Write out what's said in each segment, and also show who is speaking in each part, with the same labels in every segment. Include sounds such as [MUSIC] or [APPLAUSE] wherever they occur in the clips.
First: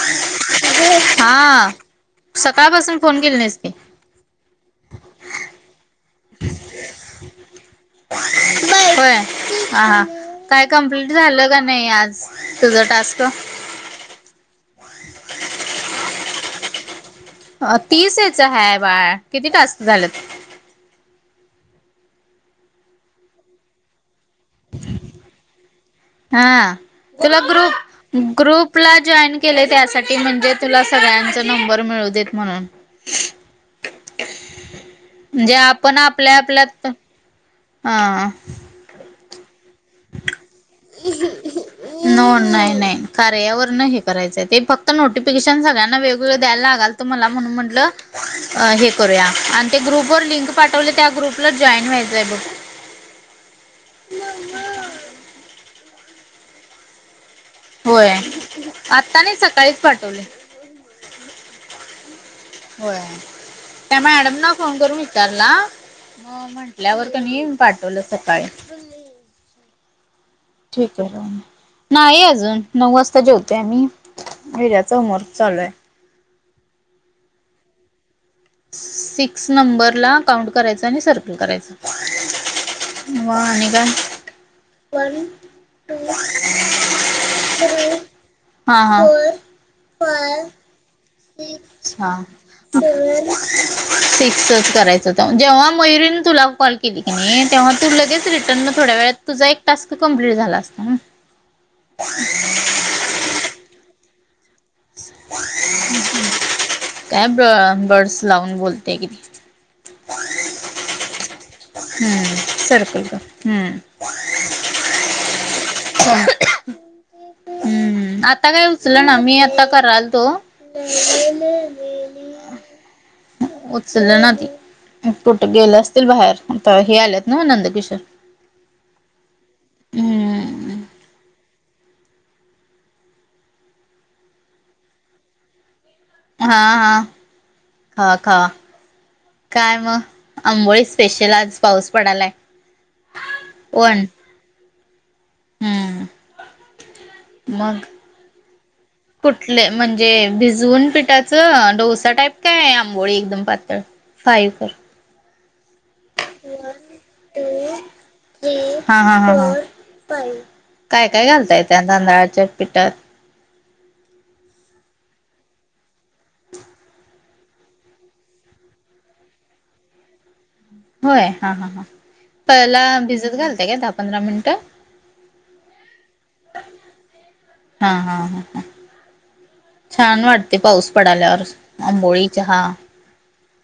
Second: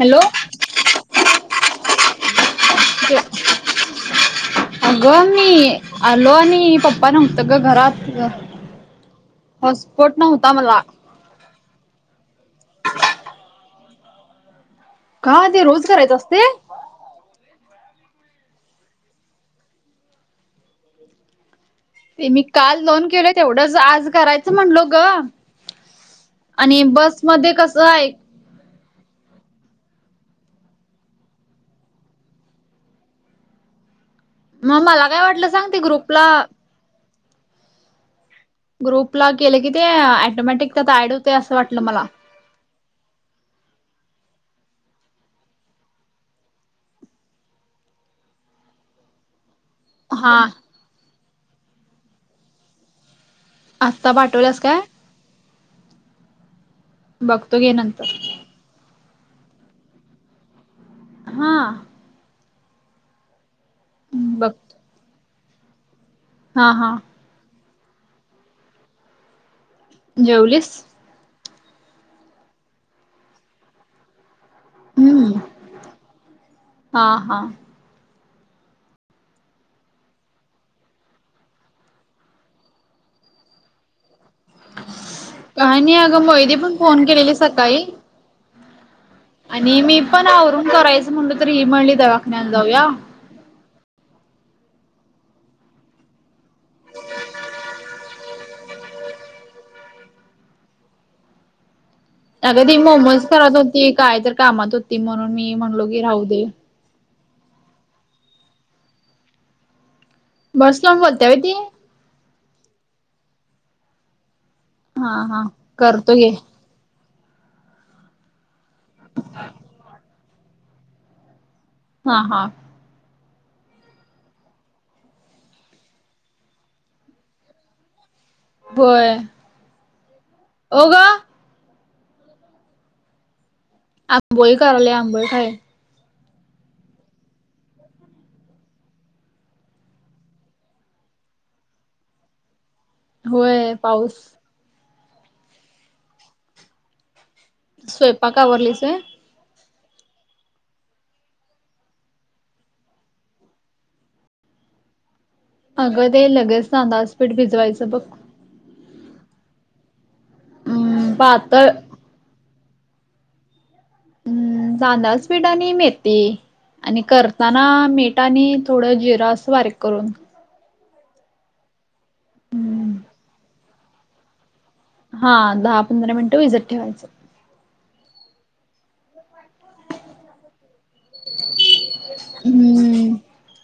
Speaker 1: Hello
Speaker 2: हा सकाळपासून phone केले नाहीस की
Speaker 1: आग मी आलो आणि पप्पा नव्हत ग घरात ग
Speaker 2: होय
Speaker 1: हॉट
Speaker 2: हा हा
Speaker 1: स्फोट नव्हता
Speaker 2: काय
Speaker 1: मला.
Speaker 2: कंप्लीट झालं का नाही आज तुझ टास्क.
Speaker 1: का ते रोज करायच असतय.
Speaker 2: अ तीस ह्याच हाय बाळ किती टास्क झाल्यात.
Speaker 1: ते मी काल दोन केल तेवढंच आज करायच. अस म्हटलो ग,
Speaker 2: हा
Speaker 1: आणि बस
Speaker 2: तुला
Speaker 1: मध्ये कस आहे.
Speaker 2: ग्रुप ग्रुपला जॉईन केले त्यासाठी म्हणजे तुला सगळ्यांचा नंबर मिळू देत म्हणून.
Speaker 1: मग मला काय वाटलं
Speaker 2: म्हणजे
Speaker 1: सांग ते
Speaker 2: आपण
Speaker 1: ग्रुपला
Speaker 2: आपल्या आपल्यात. हां.
Speaker 1: ग्रुप ला केलं की ते अटोमॅटिक त्यात ऍड होतय असं वाटलं मला.
Speaker 2: हो नाहीई नाही कार्यावर न हे करायचंय ते फक्त नोटिफिकेशन सगळ्यांना वेगवेगळं द्यायला लागयाचं मला म्हणून म्हंटलं अ हे करूया आणि ते ग्रुप व
Speaker 1: हा
Speaker 2: लिंक पाठवले त्या ग्रुपला जॉईन व्हायचंय आहे बघ
Speaker 1: आत्ता पाठवल्यास काय? बघतो गे नंतर.
Speaker 2: आत्ताने सकाळीच पाठवलोय.
Speaker 1: हा.
Speaker 2: होय त्या मॅडमना फोन
Speaker 1: बघतो
Speaker 2: करून विचारला म
Speaker 1: हा हा
Speaker 2: म्हंटल्यावर. त्यांनी पाठवलं सकाळी.
Speaker 1: जेवलीस.
Speaker 2: ठीक नाही अजून नऊ वाजता जेवतोय आम्ही विद्याच
Speaker 1: हम्म
Speaker 2: होमवर्क चालूय.
Speaker 1: हा हा.
Speaker 2: सिक्स नंबर ला काउंट करायच आणि सर्कल करायच. म आणि काय वन
Speaker 1: काय नाही
Speaker 2: टू
Speaker 1: अगं मोहिदी पण फोन केलेली
Speaker 2: थ्री
Speaker 1: सकाळी
Speaker 2: फोर हा हा
Speaker 1: आणि मी पण आवरून करायचं. म्हणलं तर ही म्हणली
Speaker 2: अच्छा
Speaker 1: दवाखान्याला जाऊया
Speaker 2: सेव्हन सिक्सच करायचं ते, जेव्हा मयुरीने तुला कॉल केली की नाही तेव्हा तू लगेच रिटर्न थोड्या वेळात तुझा एक टास्क कमप्लीट झाला असता.
Speaker 1: अग ती मोमच करत होती, काय तर कामात होती, म्हणून मी म्हणलो की राहू दे.
Speaker 2: काय ब बर्डस लावून बोलते घे ती.
Speaker 1: बड्स लावून बोलत्या व्हय ती.
Speaker 2: हम्म सर्कल कर हम्म
Speaker 1: हा हा करतो घे.
Speaker 2: हम्म आता काय उचल ना मी आता कराल तो.
Speaker 1: हा हा.
Speaker 2: उचललं ना कुठे गेले असतील बाहेर आता हे आलेत ना नंदकिशोर.
Speaker 1: होय
Speaker 2: हम्म
Speaker 1: ओ ग आंबोळी करायला आंबोळी खाय
Speaker 2: हा हा खा खा काय मग आंबोळी स्पेशल आज पाऊस पडायलाय.
Speaker 1: होय पाऊस.
Speaker 2: हम्म. मग
Speaker 1: स्वयंपाक आवरलीस व्हय.
Speaker 2: कुठले म्हणजे भिजवून पिठाचं डोसा टाईप काय आंबोळी एकदम पातळ. फाईव्हर
Speaker 1: अगं ते लगेच ना तांदळाच पीठ भिजवायचं बघ.
Speaker 2: हा हा ह काय
Speaker 1: अम
Speaker 2: काय घालताय
Speaker 1: पातळ
Speaker 2: त्या तांदळाच्या पिठात.
Speaker 1: हम्म तांदळाचे पीठ आणि मेथी. आणि करताना मीठ आणि थोडं जिरं अस बारीक करून
Speaker 2: होय हा हा हा पहिला
Speaker 1: हम्म
Speaker 2: भिजत घालताय काय दहा पंधरा मिनिटं
Speaker 1: हा दहा पंधरा मिनिटं भिजत ठेवायचं
Speaker 2: हा हा हा हा छान वाटते पाऊस पडाल्यावर आंबोळी, चहा
Speaker 1: हम्म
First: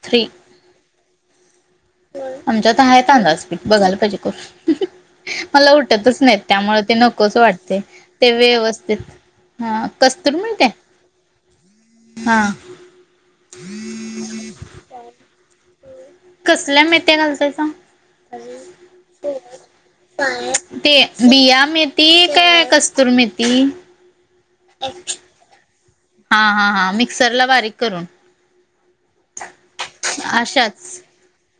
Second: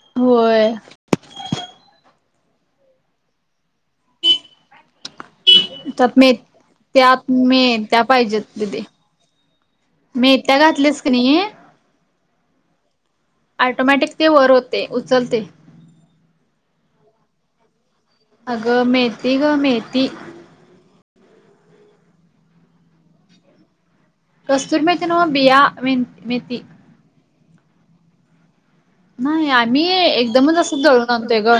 Speaker 2: थ्री
Speaker 1: होय
Speaker 2: आमच्यात हाय तांदळाचं पीठ बघायला पाहिजे करुन मला उठतच
Speaker 1: त्यात मे
Speaker 2: नाहीत त्यामुळे ते
Speaker 1: त्यात
Speaker 2: नकोच वाटते
Speaker 1: मेथ्या
Speaker 2: ते
Speaker 1: पाहिजेत दीदी
Speaker 2: व्यवस्थित हा कस्तुरी
Speaker 1: मेथ्या
Speaker 2: मेथी
Speaker 1: घातलीस की नाही ऑटोमॅटिक ते वर होते उचलते
Speaker 2: कसल्या मेथ्या घालतायसा
Speaker 1: अगं मेती ग मेती
Speaker 2: ते बिया मेती काय कस्तूरी मेती
Speaker 1: कस्तूर मेती न्हवं बिया मे
Speaker 2: हा
Speaker 1: मेथी
Speaker 2: हा हा मिक्सर ला बारीक करून
Speaker 1: नाही आम्ही एकदमच असं
Speaker 2: अशाच
Speaker 1: दळून आणतोय ग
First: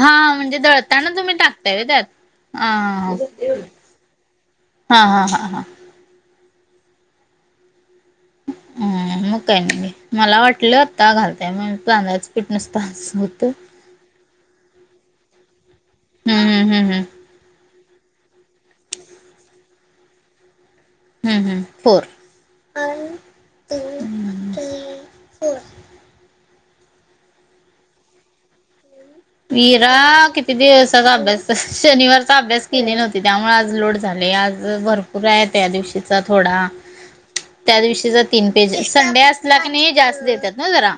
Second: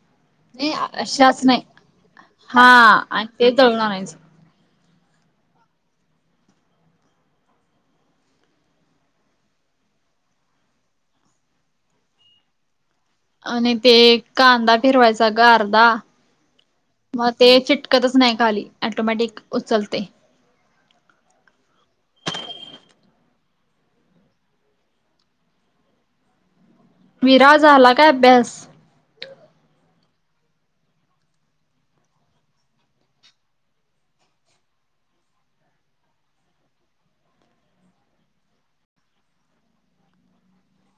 Speaker 2: हा म्हणजे
Speaker 1: नाही
Speaker 2: दळताना तुम्ही
Speaker 1: अशाच नाही
Speaker 2: टाकताय व्हय त्यात हा
Speaker 1: आणि ते दळून आणायचं.
Speaker 2: हा हा हा हा हं मग काही घे नाही मला वाटलं आता घालताय मग तांदळाच पीठ नूसता हो
Speaker 1: आणि ते कांदा फिरवायचा गं आर्धा
Speaker 2: हम्म हम्म हम्म हम्म
Speaker 1: मग ते चिट कतच नाही खाली ॲटोमॅटिक उचलतय
Speaker 2: हं हं बर [UNINTELLIGIBLE] थ्री फोर.
Speaker 1: विरा झाला काय अभ्यास?
Speaker 2: विरा किती दिवसाचा अभ्यास शनिवारचा अभ्यास केले नव्हती त्यामुळे आज लोड झालय आज भरपूर आहे त्या दिवशीचा थोडा त्या दिवशीचा तीन पेजेस संडे असला कणी जास्त देतात ना जरा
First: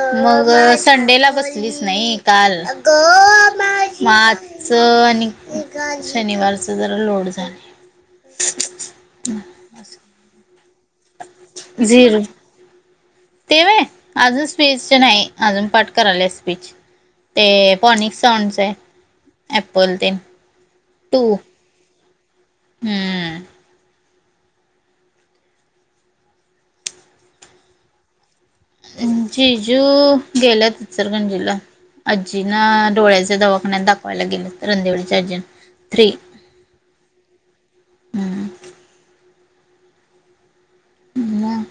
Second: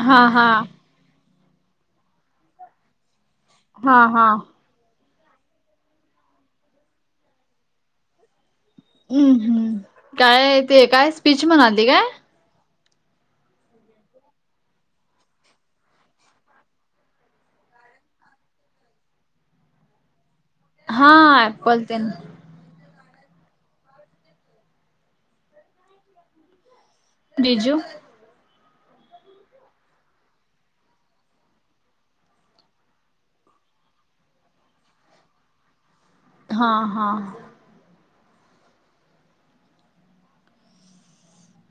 Speaker 1: हा हा
Speaker 2: मग संडेला बसलीच नाही काल
Speaker 1: हा
Speaker 2: म
Speaker 1: हा
Speaker 2: आत चं आणि शनिवारचं जरा लोड झालय.
Speaker 1: हं हं काय ते काय स्पीच म्हणालती काय?
Speaker 2: झिरो ते व्हय अजून स्पीचचं नाही अजून पाठ करायला स्पीच ते पॉनिक सॉंगच आहे ॲपल तेन
Speaker 1: हा ॲपल तेन
Speaker 2: हं
Speaker 1: हम् [UNINTELLIGIBLE] जीजू
Speaker 2: जिजू गेल्यात इचलकरंजीला आजीना डोळ्याच्या दवाखान्यात दाखवायला गेल्यात रणंदिवळीच्या आजीना थ्री
Speaker 1: हा हा
Speaker 2: मं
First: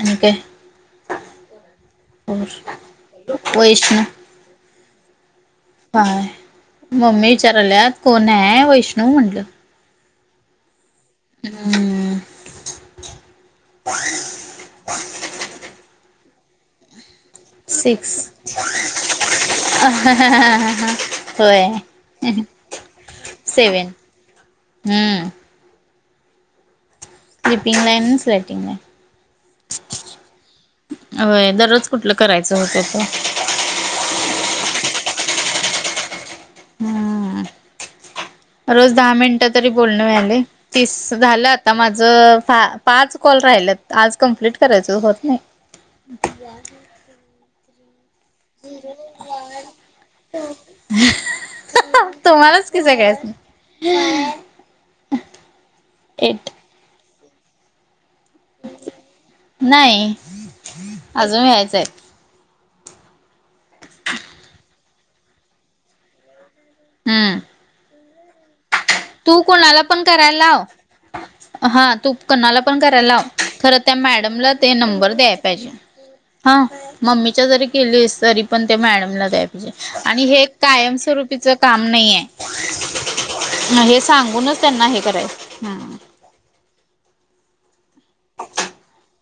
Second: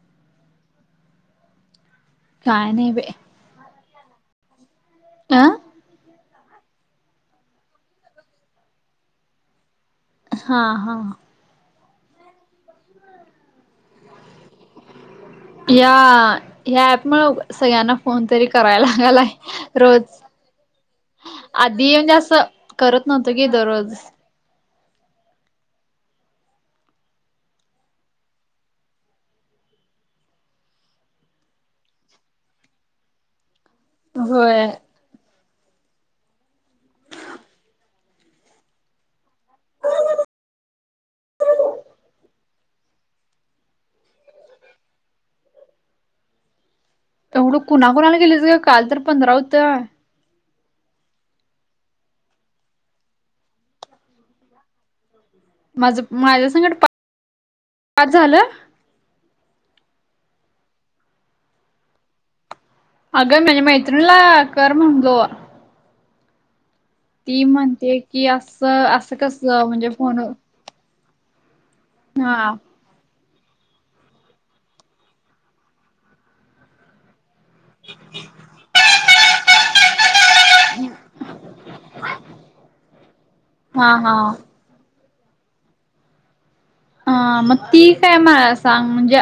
Speaker 2: आणि काय
Speaker 1: काय नाही बाई
Speaker 2: वैष्णू
Speaker 1: अ
Speaker 2: [UNINTELLIGIBLE] काय मम्मी विचाराल्यात कोण हाय? वैष्णू म्हटलं.
Speaker 1: हा हा
Speaker 2: हं
Speaker 1: या या ऍप मुळं सगळ्यांना
Speaker 2: सिक्स
Speaker 1: फोन तरी करायला लागालाय रोज
Speaker 2: होय
Speaker 1: आधी म्हणजे असं करत नव्हतो की दरोज
Speaker 2: हं स्लिपिंग लाइन स्लॅटिंग लाईन होय दररोज कुठलं करायचं होतंय फोन
Speaker 1: होय.
Speaker 2: हम्म रोज दहा मिनिटं तरी बोलणं व्हायलय. तीस झालं आता माझ, पाच कॉल राहिलेत आज कंम्प्लीट करायचं होत नाही. [UNINTELLIGIBLE]
Speaker 1: तेवढं कोणाकोणाला केलीस गं, काल तरी पंधरा होतं.
Speaker 2: [UNINTELLIGIBLE] तुम्हालाच की सगळ्यासनी.
Speaker 1: माझं
Speaker 2: एट
Speaker 1: माझ्यासंगट पाच झालं.
Speaker 2: नाही अजून व्हायचाय.
Speaker 1: अगं माझ्या मैत्रिणीला कर म्हणलो.
Speaker 2: हम्म
Speaker 1: ती म्हणते की असं, असं
Speaker 2: तू
Speaker 1: कसं
Speaker 2: कोणाला
Speaker 1: म्हणजे
Speaker 2: पण
Speaker 1: फोन.
Speaker 2: करायला लाव. हा, तू
Speaker 1: हा
Speaker 2: कुणाला पण कराय लाव. खरं त्या मॅडमला ते नंबर द्याय पाहिजे, हा. मम्मीच्या जरी केलीस तरी, पण ते मॅडमला द्याय पाहिजे. आणि हे, कायमस्वरूपीच काम नाहीये.
Speaker 1: हा
Speaker 2: हे
Speaker 1: हा
Speaker 2: सांगूनच त्यांना हे करायचं, हां.
Speaker 1: हा मग ती काय मला सांग म्हणजे,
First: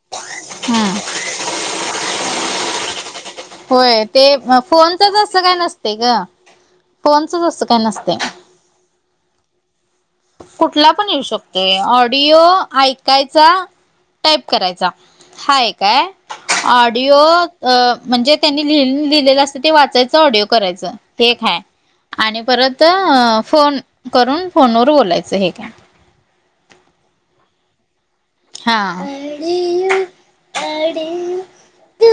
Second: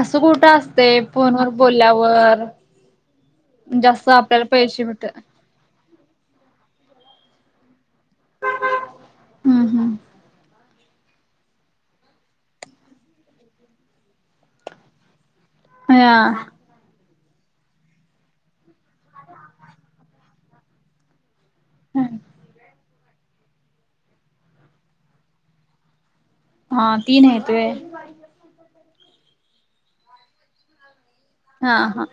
Speaker 1: असं कुठं
Speaker 2: हम्म
Speaker 1: असतेय फोनवर बोल्यावर. वर.
Speaker 2: होय, ते
Speaker 1: भेट
Speaker 2: फोनचच असं काय नसते गं, फोनचच असं काय नसते.
Speaker 1: हम्म हम्म.
Speaker 2: कुठला पण येऊ शकतोय, ऑडिओ ऐकायचा. टाईप करायचा, हा एक हाय.
Speaker 1: हा
Speaker 2: ऑडिओ म्हणजे, त्यांनी लि -लिहिलेलं असतं ते वाचायचं ऑडिओ करायचं. ते एक हाय, आणि परत फोन करून फोनवर बोलायचं हे एक हाय.
Speaker 1: हा तीन हायत व्हयं. [UNINTELLIGIBLE]
Speaker 2: हां. आडियू
Speaker 1: हा हा,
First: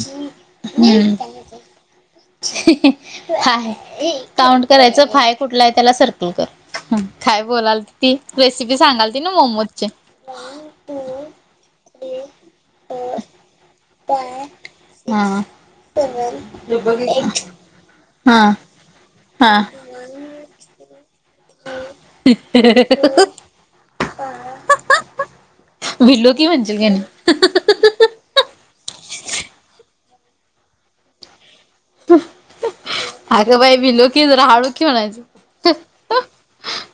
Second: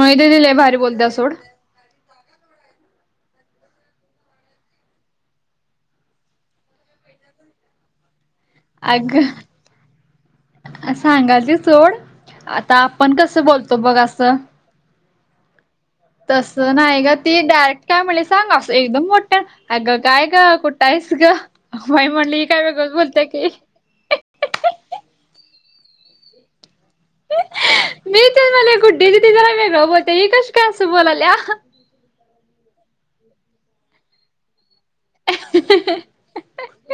Speaker 1: मयु दीदी लय भारी बोलत्या सोड.
Speaker 2: हम्म [INAUDIBLE] हाय, काउंट करायचं फाय कुठलं आहे, त्याला सर्कल कर. काय बोलाल ती, रेसिपी सांगाल ती ना मोमोज.
Speaker 1: सांगालती सोड,
Speaker 2: थ्री
Speaker 1: आता आपण कस बोलतो बघ असं.
Speaker 2: आ...
Speaker 1: तसं नाही गं, ती डायरेक्ट काय म्हणली
Speaker 2: हा
Speaker 1: सांग, एकदम मोठ्यान
Speaker 2: हा
Speaker 1: काय गं, काय कुठं. कुठं हायस गं बाई, म्हणल काय वेगळच बोलत्या की,
Speaker 2: भिलो की, म्हणशील कणी.
Speaker 1: मी ते मला गुड्डीदीदी जरा वेगळं बोलत्या, ही कशी काय असं बोलाल्या.
Speaker 2: आग बाई भिलो की, जरा हळू की म्हणायचं.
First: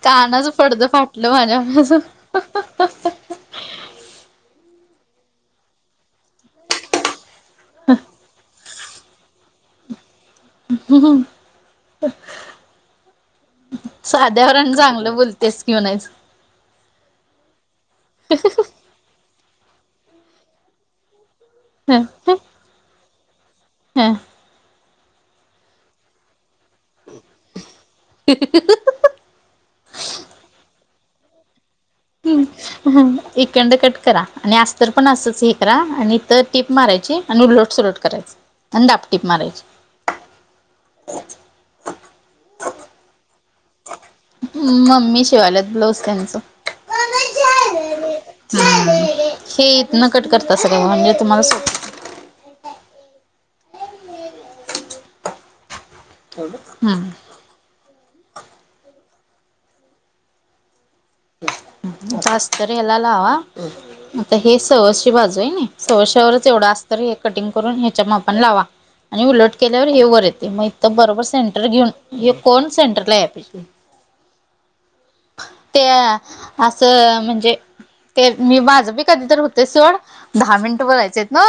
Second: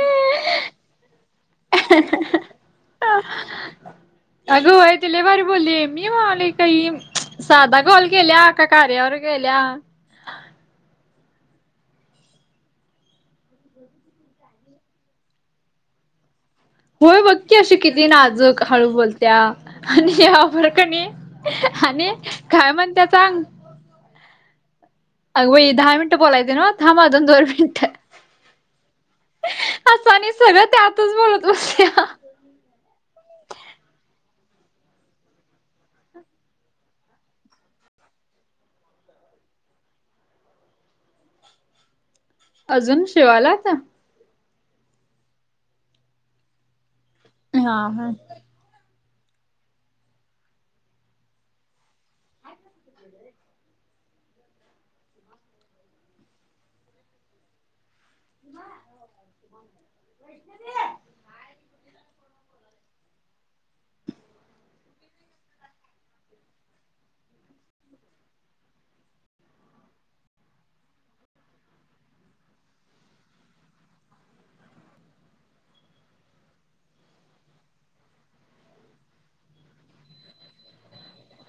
Speaker 2: कानाच पडद फाटलं माझ्या म्हणायचं.
Speaker 1: आगं होय ती लय भारी बोलली, मी म्हणायलो काय ही. साधा कॉल केल्या, काय कार्यावर केल्या.
Speaker 2: हम. साध्यावर आणि चांगलं बोलतेस की म्हणायचं.
Speaker 1: होय, बघ की अशी किती नाजूक हळू बोलत्या. आणि यावर कणी. आणि काय म्हणत्या सांग.
Speaker 2: हां.
Speaker 1: अगं बई दहा मिनिटं बोलायचं नव, थांब आजून दोन मिनिटं. असं आणि सगळं त्यांतच बोलत बसल्या.
Speaker 2: हम्. इकडन कट करा आणि, अस्तर पण असंच हे करा. आणि इथं टीप मारायची. आणि उलटसलट करायच आणि दापटीप मारायची
Speaker 1: अजून शिवालाता
Speaker 2: मम्मी शिवाल्यात ब्लाऊज त्यांचं
Speaker 1: हा हा
Speaker 2: हम् हे इथंन कट करत सगळ म्हणजे तुम्हाला [UNINTELLIGIBLE] हम्मं.
Speaker 1: [UNINTELLIGIBLE]
Speaker 2: जास्तारी एला लावा. आता हे सवची बाजू आहे ना सवश्यावरच एवढं असत हे कटिंग करून ह्याच्या मापाण लावा आणि उलट केल्यावर हे वर येते मग इथं बरोबर सेंटर घेऊन हे कोण सेंटरला याळा पाहिजे त्या असं म्हणजे ते मी माझं बी कधीतर होते सोड दहा मिनिट बोलायचे आहेत ना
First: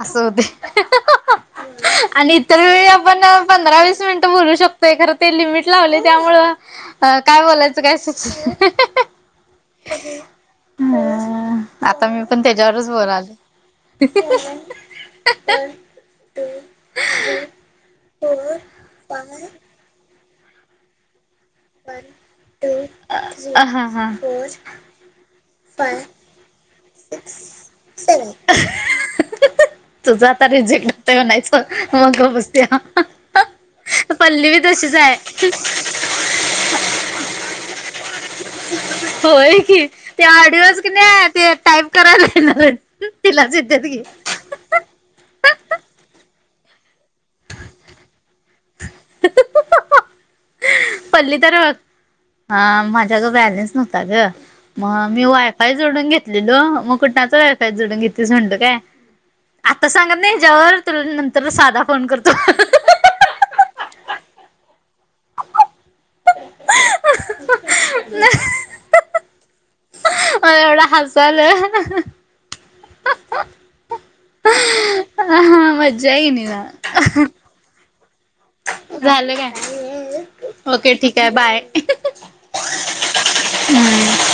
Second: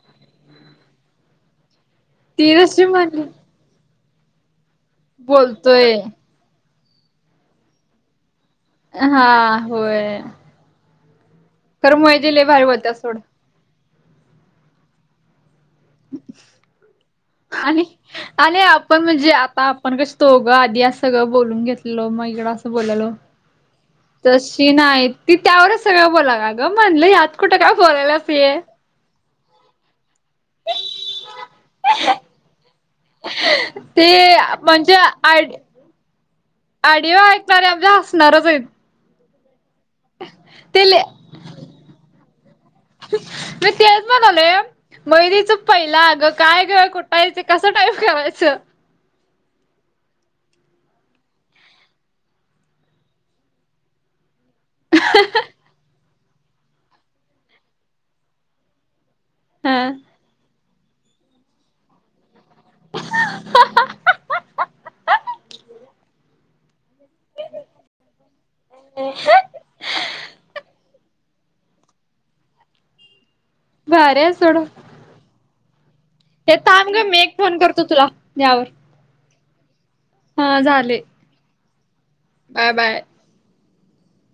Speaker 2: असं होते आणि
Speaker 1: ती
Speaker 2: इतर
Speaker 1: जशी
Speaker 2: वेळी आपण
Speaker 1: म्हणली
Speaker 2: पंधरा वीस मिनिटं बोलू शकतोय खरं ते लिमिट
Speaker 1: बोलतोय.
Speaker 2: लावले त्यामुळं अ काय बोलायचं काय सु
Speaker 1: हा होय.
Speaker 2: ह
Speaker 1: खरं
Speaker 2: आता मी
Speaker 1: मोहिती
Speaker 2: पण
Speaker 1: लय भारी
Speaker 2: त्याच्यावरच
Speaker 1: बोलत्या सोड.
Speaker 2: बोलाले. [UNINTELLIGIBLE] फोर
Speaker 1: आणि-आणि आपण
Speaker 2: फाय
Speaker 1: म्हणजे आता पण कस तो गं आधी अस सगं बोलून घेत मग इड असं बोलो
Speaker 2: वन टू थ्री फोर
Speaker 1: तशी नाही ती त्यावरच
Speaker 2: फाय
Speaker 1: सगळ बोला ग म्हणलं यात
Speaker 2: सिक्स
Speaker 1: कुठं काय बोलायलास
Speaker 2: सेवन
Speaker 1: ये
Speaker 2: [UNINTELLIGIBLE] तुझं आता रिजेक्ट होतंय म्हणायचं मग गप्प बस
Speaker 1: ते
Speaker 2: पल्ली बी तशी हाय
Speaker 1: आडीवा ऐकणारे आमच्या हसणारच आहे.
Speaker 2: होय की. ते ऑडिओच कि
Speaker 1: ते
Speaker 2: नाही ते टाईप करायलाणार तिलाच येतं त की
Speaker 1: मयुरीच पहिला अग काय ग कुठाय हाय कसं टाईप केरायचं.
Speaker 2: [UNINTELLIGIBLE] पल्ली तर हा माझ्या ग बॅलेन्स नव्हता ग. मग मी वायफाय जोडून घेतलेलो मग कुठणाच वायफाय जोडून घेतलीस म्हणत काय?
Speaker 1: हा
Speaker 2: आता सांगत नाही ह्याचवर तुला नंतर साधा फोन करतो.
Speaker 1: [UNINTELLIGIBLE]
Speaker 2: ना [UNINTELLIGIBLE]
Speaker 1: [UNINTELLIGIBLE]
Speaker 2: मला एवढ हसायला [UNINTELLIGIBLE]
Speaker 1: भारी आहे सोड.
Speaker 2: ह हा मज्ज
Speaker 1: ये थांब ग मी एक फोन करतो तुला यावर.
Speaker 2: झालं काय ओके ठीक आहे बाय.
Speaker 1: बाय-बाय.
Speaker 2: हम्म